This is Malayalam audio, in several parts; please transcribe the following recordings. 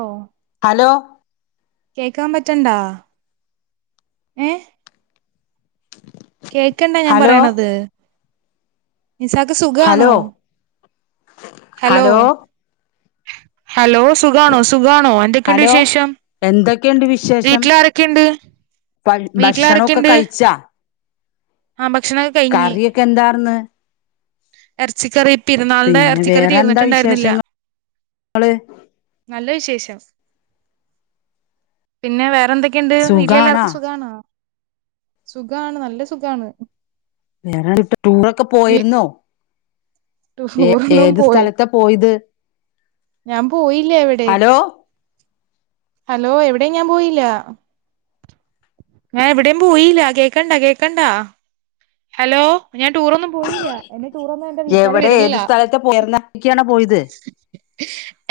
ഓഹ് ഹലോ കേക്കാൻ പറ്റണ്ടാ ഏഹ് കേൾക്കണ്ടാ ഞാൻ ഹലോ പറയണത് ഇസാക്ക് സുഖാണോ ഹലോ ഹലോ ഹലോ സുഖാണോ സുഖാണോ എന്തെക്കെണ്ട് ഹലോ വിശേഷം എന്തൊക്കെയുണ്ട് വിശേഷം വീട്ടില് ആരെക്കെണ്ട് വീട്ടില് ആരെ ക്കെണ്ട് കറിയക്ക എന്താർന്ന് എറച്ചിക്കറി പെരുന്നാളിന്റെ പിന്നെ എറച്ചിക്കറി വേറെന്താ തീർന്നിട്ടുണ്ടായിരുന്നില്ല വിശേഷങ്ങള് നല്ല വിശേഷം പിന്നെ വേറെന്തെ ക്കെയുണ്ട് സുഖാണാ വീട്ടിലെല്ലാവർക്കും സുഖാണോ സുഖാണ് നല്ല സുഖാണ് വേറെ [unintelligible] ടൂറൊക്കെ വി പോയിരുന്നോ ഏ ടൂറൊന്നും ഏത് പോയി സ്ഥലത്താ പോയത് ഞാൻ പോയില്ല എവിടെയും ഹലോ ഹലോ എവിടെയും ഞാൻ പോയില്ല ഞാൻ എവിടെയും പോയില്ല കേക്കണ്ടാ കേക്കണ്ടാ ഹലോ ഞാൻ ടൂറൊന്നും പോയില്ല ടൂറൊന്നും എന്റെ വീട്ടുകാര് എവിടെ ഏത് വിടണില്ല സ്ഥലത്തെ [unintelligible] പോയത്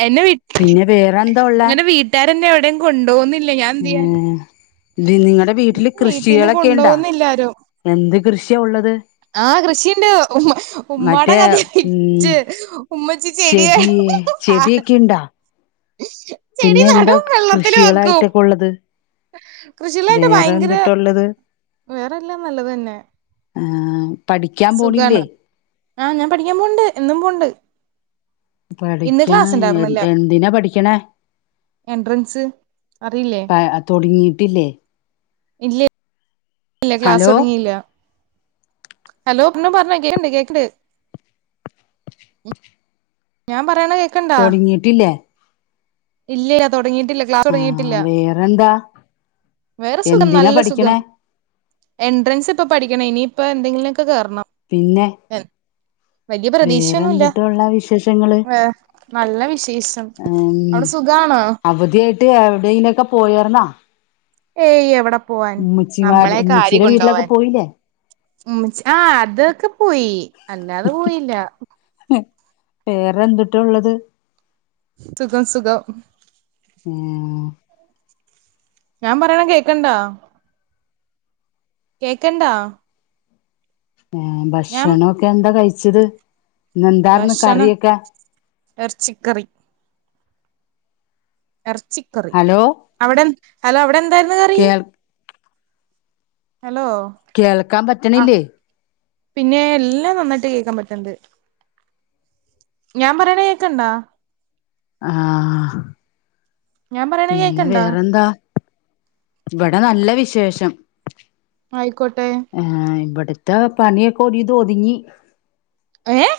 എന്നെ പിന്നെ വേറെ എന്താ ഉള്ളെ എന്നെ എവിടെയും കൊണ്ടോന്നില്ല ഞാൻ എന്തെയ്യാനാ ദി നിങ്ങളടെ വീട്ടില് കൃഷികളൊക്കെ ഉണ്ടാ കൊണ്ടുപോകുന്നില്ലാരും എന്ത് കൃഷി ഉള്ളത് ആ കൃഷിയുണ്ട് ഉമ്മ ഉമ്മാടെ മറ്റേ കഥയാ ഉം വിറ്റ് ഉമ്മച്ചി ചെടി ചെടിയൊക്കെ ഇണ്ടാ [unintelligible] ചെടി പിന്നെ എന്താ നടും വെള്ളത്തില് വെക്കും കൃഷികളായിട്ടൊക്കെ ഉള്ളത് കൃഷിയിലായിട്ട് വേറെ ഭയങ്കര എന്തുട്ടുള്ളത് വേറെല്ലാം നല്ലത് തന്നെ ആ പഠിക്കാൻ പോണില്ലേ ആഹ് ഞാൻ പഠിക്കാൻ പോന്നുണ്ട് എന്നും പോണ്ട് ഇന്ന് പഠിക്കാ ക്ലാസ് ഉണ്ടായിരുന്നില്ല എന്തിനാ പഠിക്കണേ എൻട്രൻസ് അറിയില്ലേ പ തൊടങ്ങിട്ടില്ലേ [unintelligible] ഇല്ല ക്ലാസ് തുടങ്ങിയില്ല ഹലോ പിന്നെ പറഞ്ഞോ കേക്കണ്ട് കേക്കണ്ട് ഞാൻ പറ തുടങ്ങിയിട്ട് ഇല്ലേ ഇല്ലില്ല തൊടങ്ങി ഇല്ല ക്ലാസ്സ് ആ തുടങ്ങിട്ടില്ല വേറെന്താ വേറെ സുഖം എന്തിനാ നല്ല സുഖം പഠിക്കണേ എൻട്രൻസ് ഇപ്പം പഠിക്കണം ഇനിയിപ്പൊ എന്തെങ്കിലും കേറണം വലിയ പ്രതീക്ഷയൊന്നുല്ല വേറെന്തുട്ടാ ഉള്ള വിശേഷങ്ങള് ഏ നല്ല വിഷ് [unintelligible] അവിടെ സുഖണോ എവിടനൊക്കെ പോയരുന്നാ ഏയ് എവിടെ പോവാൻ നമ്മളെക്കൊര്യ ഉമ്മച്ചിയുടെ വീട്ടിലൊക്കെ കൊണ്ടോവാൻ പോയില്ലേ ഉം ആ അതൊക്കെ പോയി അല്ലാതെ പോയില്ല പേറെന്തിട്ട ഉള്ളത് സുഖം സുഖം ഉം ഞാൻ പറയണം കേക്കണ്ടാ കേക്കണ്ടാ ഞാൻ ഭക്ഷണ ഒക്കെ എന്താ കഴി ച്ചിത് ന്ന് എന്താർന്ന് കറിയൊക്കെ ഏർച്ചിക്കറി എർച്ചിക്കറി ഹലോ അവിടെ ഹലോ അവിടെ എന്തായിരുന്നു കറി ഹലോ കേൾക്കാം ആഹ് പറ്റണില്ലേ പിന്നെ എല്ലാം നന്നായിട്ട് കേക്കാൻ പറ്റണ്ട് ഞാൻ പറയണ കേക്കണ്ടാ ആഹ ഞാൻ പറയണ പിന്നെ കേക്കണ്ടാ വേറെന്താ ഇവിടെ നല്ല വിശേഷം ആയിക്കോട്ടെ ഏ ഇവിടത്തെ പണിയൊക്കെ ഒരു വിധം ഒതുങ്ങി ഏഹ്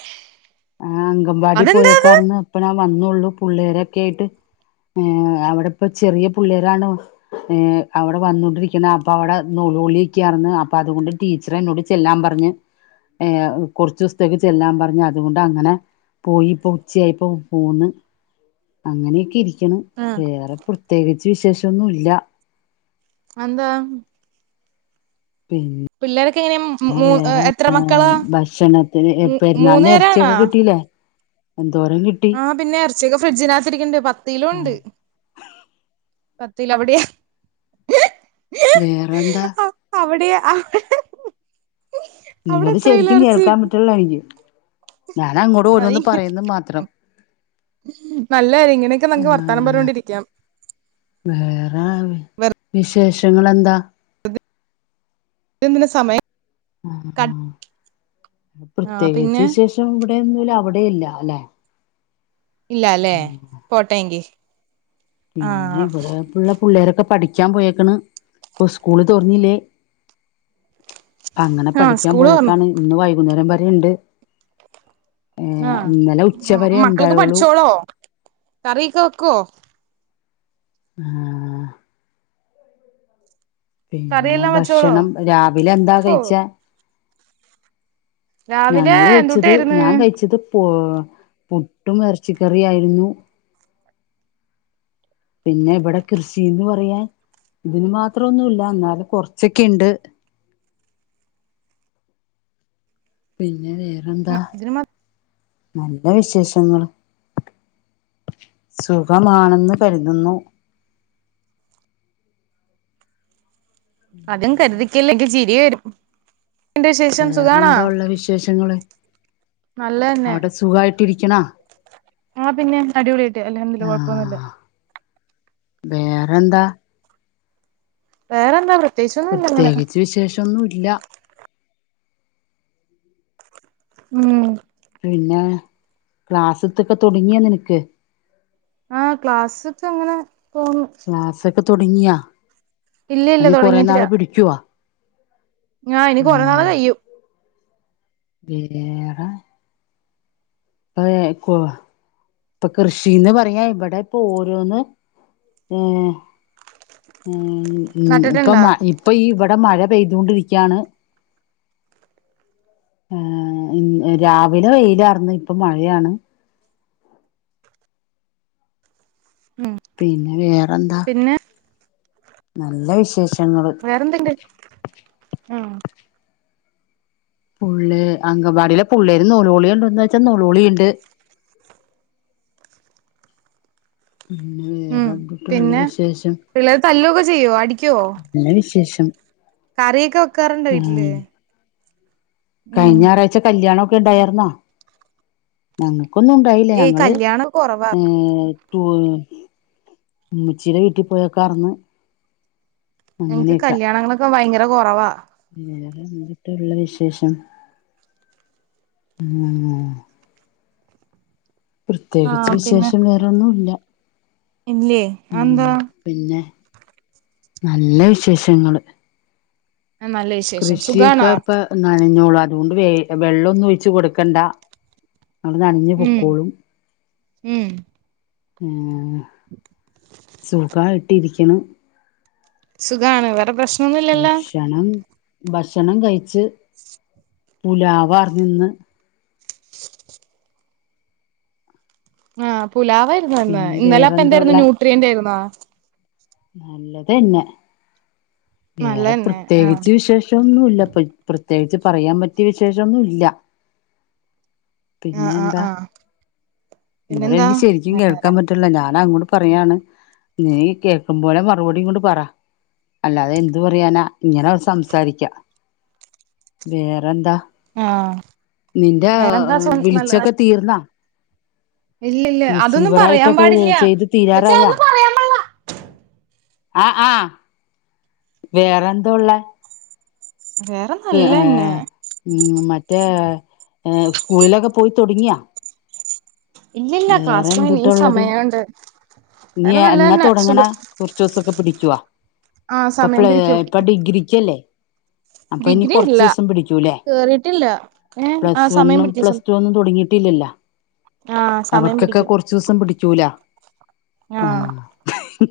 ആ അങ്കൻവാടി അതെന്താത് പോയക്കാർന്ന് ഇപ്പ വന്നുള്ളു പുള്ളേരൊക്കെ ആയിട്ട് അവിടെപ്പ ചെറിയ പിള്ളേരാണ് അവിടെ വന്നോണ്ടിരിക്കണ അപ്പ അവിടെ നളി [unintelligible] യൊക്കെ ർന്ന് ഇറന്ന് അപ്പം അതുകൊണ്ട് ടീച്ചർ എന്നോട് ചെല്ലാൻ പറഞ്ഞ് ഏ കുറച്ച് ദിവസത്തേക്ക് ചെല്ലാൻ പറഞ്ഞ്അതുകൊണ്ട് അങ്ങനെ പോയി ഇപ്പോ ഉച്ചയായിപ്പോ പോന്ന് അങ്ങനെയൊക്കെ ഇരി [unintelligible] ആഹ് വേറെ പ്രത്യേകിച്ച് വിശേഷ മറ്റൊന്നുമല്ല അന്താ പിൻ എങ്ങനെ മൂ വേറെ എത്ര മക്കളാ ഭക്ഷണത്തിന് മൂ പെരുന്നാൾ മൂന്ന് ന് പേരാണാ ഇതച്ചിയൊക്കെ കിട്ടീല്ലേ എന്തോരം കിട്ടി ച്ച് ഫ്രിഡജിനകത്തിരിക്കണ്ട് പ തിലുണ്ട് പത്തീല അവിടെ വേറെന്താ? അഹ് ഹ. നിങ്ങള് ശരിക്കും കേൾക്കാൻ പറ്റുള്ള എനിക്ക്. ഞാൻ അങ്ങോട്‌ അത് ഓരന്ന് പറയുന്ന മാത്രം നല്ല കാര്യം ഇങ്ങനെയൊക്കെ നമുക്ക് വർത്താനം ആ പറഞ്ഞോണ്ടിരിക്കാം വേറെ വെറുതെ വിശേഷ റ്റങ്ങളെന്താ? ത്‌ന്തിന സമയം ആഹ് ക ആ ആഹ് പ്രത്യേകിച്ച് പിന്നെ വിശേഷം ഇ ഇടിടെ ഒന്നുംല്ല അവിടെയില്ല അല്ലെ? ഇല്ല അല്ലെ പോട്ടെങ്കി. പിന്നെ ആഹ് ഇവടെ പിള്ള പുള്ളേരൊക്കെ പഠിക്ക ച്ചാൻ പോയേക്കണ് ഇപ്പോ സ്കൂള് തോറന്നില്ലേ? അങ്ങനെ ആഹ് പഠിക്കാൻ സ്കൂള് തൊറന്ന് പോയൊക്കാണ്. ഇന്ന് വൈകുന്നേരം വരെ രണ്ട്. ആഹ് മക്കൾക്കെ പഠിച്ചോളോ? കറിയൊക്കെ വെക്കോ? ആഹ് പിന്ന കറിയെല്ലാം വെച്ചോളോ ഭക്ഷണം രാവിലെ എന്താ ഓ കഴിച്ചേ? രാവിലെ എന്തൂട്ടായിരുന്ന്? പൊ പുട്ടും ഇറച്ചിക്കറിയായിരുന്നു. പിന്നെ ഇവിടെ കൃഷീന്ന് പറയാൻ ഇതിന് മാത്രം ഒന്നുല്ല ന്നാലും കൊറച്ചൊക്കെ ഇണ്ട്. പിന്നെ വേ ആഹ് ഇതിന് മ നല്ല വിശേഷങ്ങള് സുഖമാണെന്ന് കരുതുന്നു. അതും കരുതി ക്കല്ലേ എനിക്ക് ചിരി വരും. എന്ത് വിശേഷം വേറെ സുഖാണോ എന്താ ഉള്ള വിശേഷങ്ങള് നല്ലതന്നെ അവിടെ സുഖായി ട്ടിരിക്കണോ? ആഹ് പിന്നെ അടിപൊളിയായിട്ട് അൽഹംദുലില്ലാഹ് കൊഴപ്പൊന്നു ഇല്ല. വേറെ എന്താ? വേറെ എന്താ പ്രേ പ്രത്യേകിച്ച് വിശേഷം ഒന്നും ഇല്ല. ഉം പിന്നെ ക്ലാസിത്തൊക്കെ തുടങ്ങിയാ നിനക്ക്? ആഹ് ക്ലാസൊക്കെ അങ്ങനെ പോന്നു. തൊടങ്ങിയാ? ഇല്ല ഇല്ല തൊടങ്ങീറ്റ് ഇല്ല. ങ്ങാ ഇനി കൊറേ നാൾ കയ്യും. വിരെറെ അതെ കോ ഇപ്പ കൃഷിന്ന് പറയാ ഇബെടെ ഇപ്പ ഓരോന്ന് ഏ ഏ ഉം ഇപ്പ നട്ടിട്ടുണ്ടാ മഴ ഇപ്പം ഈ ഇബെ വിടെ മഴ പെയ്തൊണ്ടിരിക്കാണ് ഏ രാവിലെ വെയിലർന്ന് ഇപ്പൊ മഴയാണ് ഉം പിന്നെ വേറെന്താ പിന്നെ നല്ല വിശേഷങ്ങള് വേറെന്ത്ണ്ട് ഉം പുള്ള് അങ്കവാടിയിലെ പുള്ളേര് നൊലോളി ഉണ്ടോന്ന് വെച്ച നൊലോളിണ്ട് പിന്നെ ഉം വേറെന്തൂട്ട പിന്നെ വിശേഷം പിള്ളേര് തല്ലൊക്കെ ചെയ്യോ അടിക്കുവോ നല്ല വിശേഷം [unintelligible] കറിയൊക്കെ വെക്കാറുണ്ടോ വീട്ടില് ഉം കഴിഞ്ഞായറാഴ്ച കല്യാണം ണ്ടായിരുന്നോ ഉം ഒന്നുംണ്ടായില്ലേ ഏയ് ഞങ്ങള് കല്യാണം കൊറവാ ഏ ച്ചീടെ വീട്ടിൽ പോയേക്കാർ ന്ന് എങ്ങക്ക് കല്യാണങ്ങളൊക്കെ ഭയങ്ക ര കുറവാ വേറെ [unintelligible] ട്ടള്ള വിശേഷം ഉ പ്രത്യേകിച്ച് ആഹ് പിന്നെ വിശേഷം വേറൊന്നു ഇല്ല ഇല്ലേ ഉം അതെന്താ പിന്നെ നല്ല വിശേഷങ്ങള് നല്ല വിശേഷം കൃഷിയൊക്കെ സുഖാണോ ഇപ്പ നനഞ്ഞോളാ അതുകൊണ്ട് വേഗം വെള്ളൊന്നും ഒഴിച്ച് കൊടുക്കണ്ട അത് നനഞ്ഞ് ഉം പൊക്കോളും ഉം ഉം സുഖായിട്ട് ട്ടിരിക്കണം സുഖണ്. വേറെ പ്രശ് ഭക്ഷണം ഭക്ഷണം കഴച്ച് പുലാവാർ നിന്ന് ആഹ് പുലാവായിരുന്നുന്ന് പിന്നെ ഇന്നലെ അപ്പൊ എന്തായിരുന്നു ന്യൂട്രിയന്റ് ആരുന്നോ നല്ലതെന്നേ വേറെ നല്ലതന്നെ ആഹ് പ്രത്യേകിച്ച് വിശേഷൊന്നുല്ലപ്ര പ്രത്യേകിച്ച് പറയാൻ പറ്റിയ വിശേഷോന്നുല്ല പിന്നെ ആഹ് ആഹ് എന്താ ആഹ് ഇങ്ങോടെ പിന്നെന്താ എനിക്ക് ശരിക്കും കേൾക്കാൻ പറ്റൂല ഞാനാ അങ്ങോട്ട് പറയാണ് നീ കേ കേക്കുംപോലെ മറുപടിയും കൊണ്ട് പറ അല്ലാതെ എന്ത്‌ പറയാനാ ഇങ്ങനെ സംസാരിക്കാം വേറെ എന്താ ആഹ് നിന്റെ വേറെന്താ സു നല്ലതാ വിളിച്ചൊക്കെ തീർന്നാ ഇല്ലില്ല അതൊന്നും പറയാൻ റിസീവറായിട്ടൊക്കെ പാടില്ല ചെയ്ത് കൊച്ചേ അതൊന്നും പറയാൻ പാടില്ല ആഹ് ആ വേറെന്ത ഉള്ളെ വേറെ നല്ലന്നെ റ്റേ സ്കൂളിലൊക്കെ പോയി തുടങ്ങിയാ ഇല്ലില്ല വേറെ ക്ലാസ്സിന് എന്തുട്ടാ ഇനിയും ള്ളത് സമയമുണ്ട് ഇനി വേറെ എന്നാ നല്ലതന്നെ തുടങ്ങണ സുഖം കുറച്ചോസൊക്കെ പിടി ചക്കുവാ ആ ഇപ്പൊ സമയം പ്ലേ പിടിക്കും ഇപ്പൊ ഡിഗ്രിക്കല്ലേ അപ്പൊ ഇനി ഡിഗ്രി കുറച്ച് ഇല്ല ദിവസം പിടിക്കൂല്ലേ കേറിട്ടില്ല ഏ ആ സമയം പിടിച്ച സമയം വീട്ടിലില്ല അവർക്കൊക്കെ പിടിക്കും കുറച്ച് ദിവസം പിടിക്കൂല ആ ആഹ്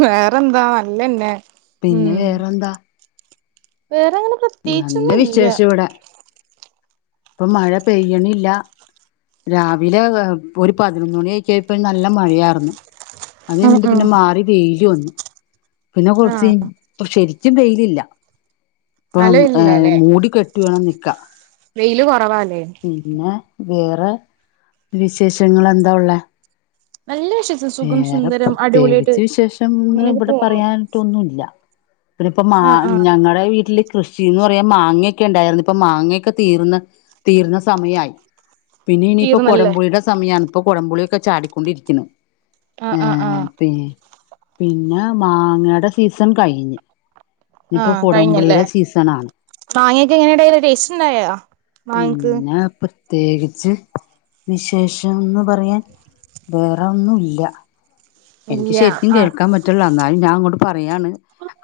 വേറെന്താ നല്ലന്നെ പിന്നെ വേറെന്താ വേറങ്ങനെ നല്ല പ്രത്യേകിച്ചൊന്നും ഇല്ല വിശേഷം ഇവിടെ ഇപ്പൊ മഴ പെയ്യണില്ല രാവിലെ ഒരു പതിനൊന്ന് മണി ആയിക്കയപ്പ നല്ല മഴയാർന്ന് അത് ഉം കഞ്ഞിട്ട് ഉം പിന്നെ മാറി വെയില് വന്നു പിന്നെ ആ കുറച്ച് [unintelligible] ച്ചും വെയിലില്ല നല്ല ഇപ്പം വെയിലില്ലല്ലേ മൂടി കെട് ട്ടി വേണം നിൽക്കാ വെയില് കുറവാല് പിന്നെ വേറെ വിശേഷങ്ങൾ എന്താ ഉള്ളെ? നല്ല വിശേഷം സുഖം വേറെ സുന്ദരം അടിപൊളിയായിട്ട് പ്രത്യേകിച്ച് വിശേഷംന്ന് ഇങ്ങനെയൊക്കെ ഇവിടെ പോന്നു പറയാട്ടൊന്നുമില്ല പിന്ന ഇപ്പ മാ ആ ആ ഞങ്ങളടെ വീട്ടില് കൃഷീന്ന് പറയാൻ മാങ്ങയൊക്കെ ഉണ്ടായിരുന്നു ഇപ്പൊ മാങ്ങയൊക്കെ തീർന്ന് തീർന്ന സമയായി പിന്നെ ഇനിയിപ്പ തീർന്നല്ലേ കൊടംപുളിയുടെ സമയമാണ് ഇപ്പ കൊടംപുളി ചാടിക്കൊണ്ടിരിക്കണ് ആഹ് ആഹ് ആഹ് പിന്നെ മാങ്ങയുടെ സീസൺ കഴിഞ്ഞ് ഇനിയിപ്പോ ആഹ് കഴിഞ്ഞ് അല്ലെ? കുടംപുളിയുടെ സീസണാണ് മാങ്ങെക്കെ എങ്ങനെ ഇണ്ടായ്ന്ന് ടേസ്റ്റ് ഇണ്ടായോ? പിന്നെ അയ്പ്പ പ്രത്യേകിച്ച് വിശേഷംന്ന് പറയാൻ വേറെ ഒന്നും ഇല്ല. എനിക്ക് ഇല്ല ശരിക്കും ആഹ് കേൾക്കാൻ പറ്റ്ൺ ഇല്ല ഇന്നാ ഞാ അങ്ങോട്ട് പർ ഫ്രീയാണ്.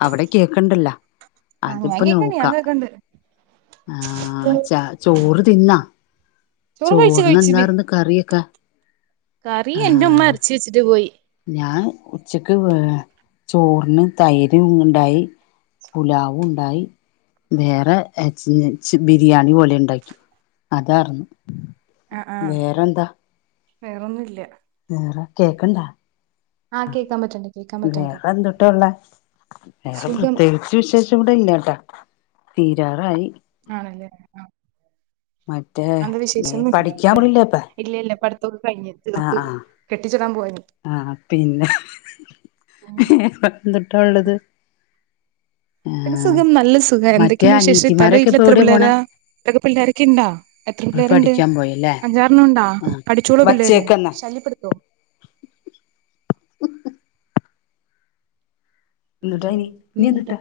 അവ്ടെ കേക്ക് ഇണ്ടെല്ലോ? ആഹ് ഞാൻ അതിപ്പോ കേക്കണ്ട് ഞാൻ നോക്കാം കേക്കണ്ട് ആഹ് ചാ ചോറ് തിന്നാ? ചോറ് കഴിച്ച് ചോറ്ന് കഴിച്ച് ബി എന്താർന്ന് കറിയൊക്കെ? കറി എന്റുമ്മ അര്ച്ചച്ചിട്ട് പോയി. ഞാഹ് ഉച്ചക്ക് ഏ ചോറിന് തൈര് ഉണ്ടായി പുലാവും ഉണ്ടായി വേറെ എചി എച് ബിരിയാണി പോലെ ണ്ടാക്കി അതാർന്ന് വേറെന്താ? വേറൊന്നുല്ല്യ വേറെ കേക്ണ്ടാ ആഹ് കേക്കാൻ പറ്റണ്ട് കേക്കാൻ പറ്റണ്ട് വേറെ എന്തുട്ടുള്ള വേറെ സുഖം പ്രത്യേകിച്ച് വിശേഷം ഇടെ ഇല്ലട്ടാ. തീരറായി ആണല്ലേ ആഹ് മറ്റേ അന്ത നീ വിശേഷൊന്നും പഠിക്കാൻ ഇല്ലാത്തെ [unintelligible] ഇല്ല ഇല്ല പഠിത്തൊക്കെ കഴിഞ്ഞ് ആഹ് തീർത്ത് ആഹ് കെട്ടിച്ചിടാൻ പോയന് ആഹ് അഹ് പിന്നെ പന്തിട്ടാ ഉള്ളത്? പിന്നെ ആഹ് സുഖം നല്ല സുഖം മറ്റേ എന്തൊക്കെണ്ട് വിശേഷം? ഇത്തന്റെ അനിയത്തിമാരൊക്കെ വീട്ടില് ഇപ്പൊ എത്ര എവിടെയാ പിള്ളേരാ? പോണെ ത്തക്ക്‌ പിള്ളേരൊക്കെ ഇണ്ടാ? എത്ര അത് പിള്ളേര്ണ്ട്? പഠിക്കാൻ പോയല്ലേ അഞ്ചാർണ്ണം ണ്ടോ? ആഹ് പഠിച്ചോളോ പിള്ളേര്? വച്ചേക്കന്നെ ശല്യപ്പെടുത്തോ? എന്തുട്ടാനി നിയെന്തുട്ടാ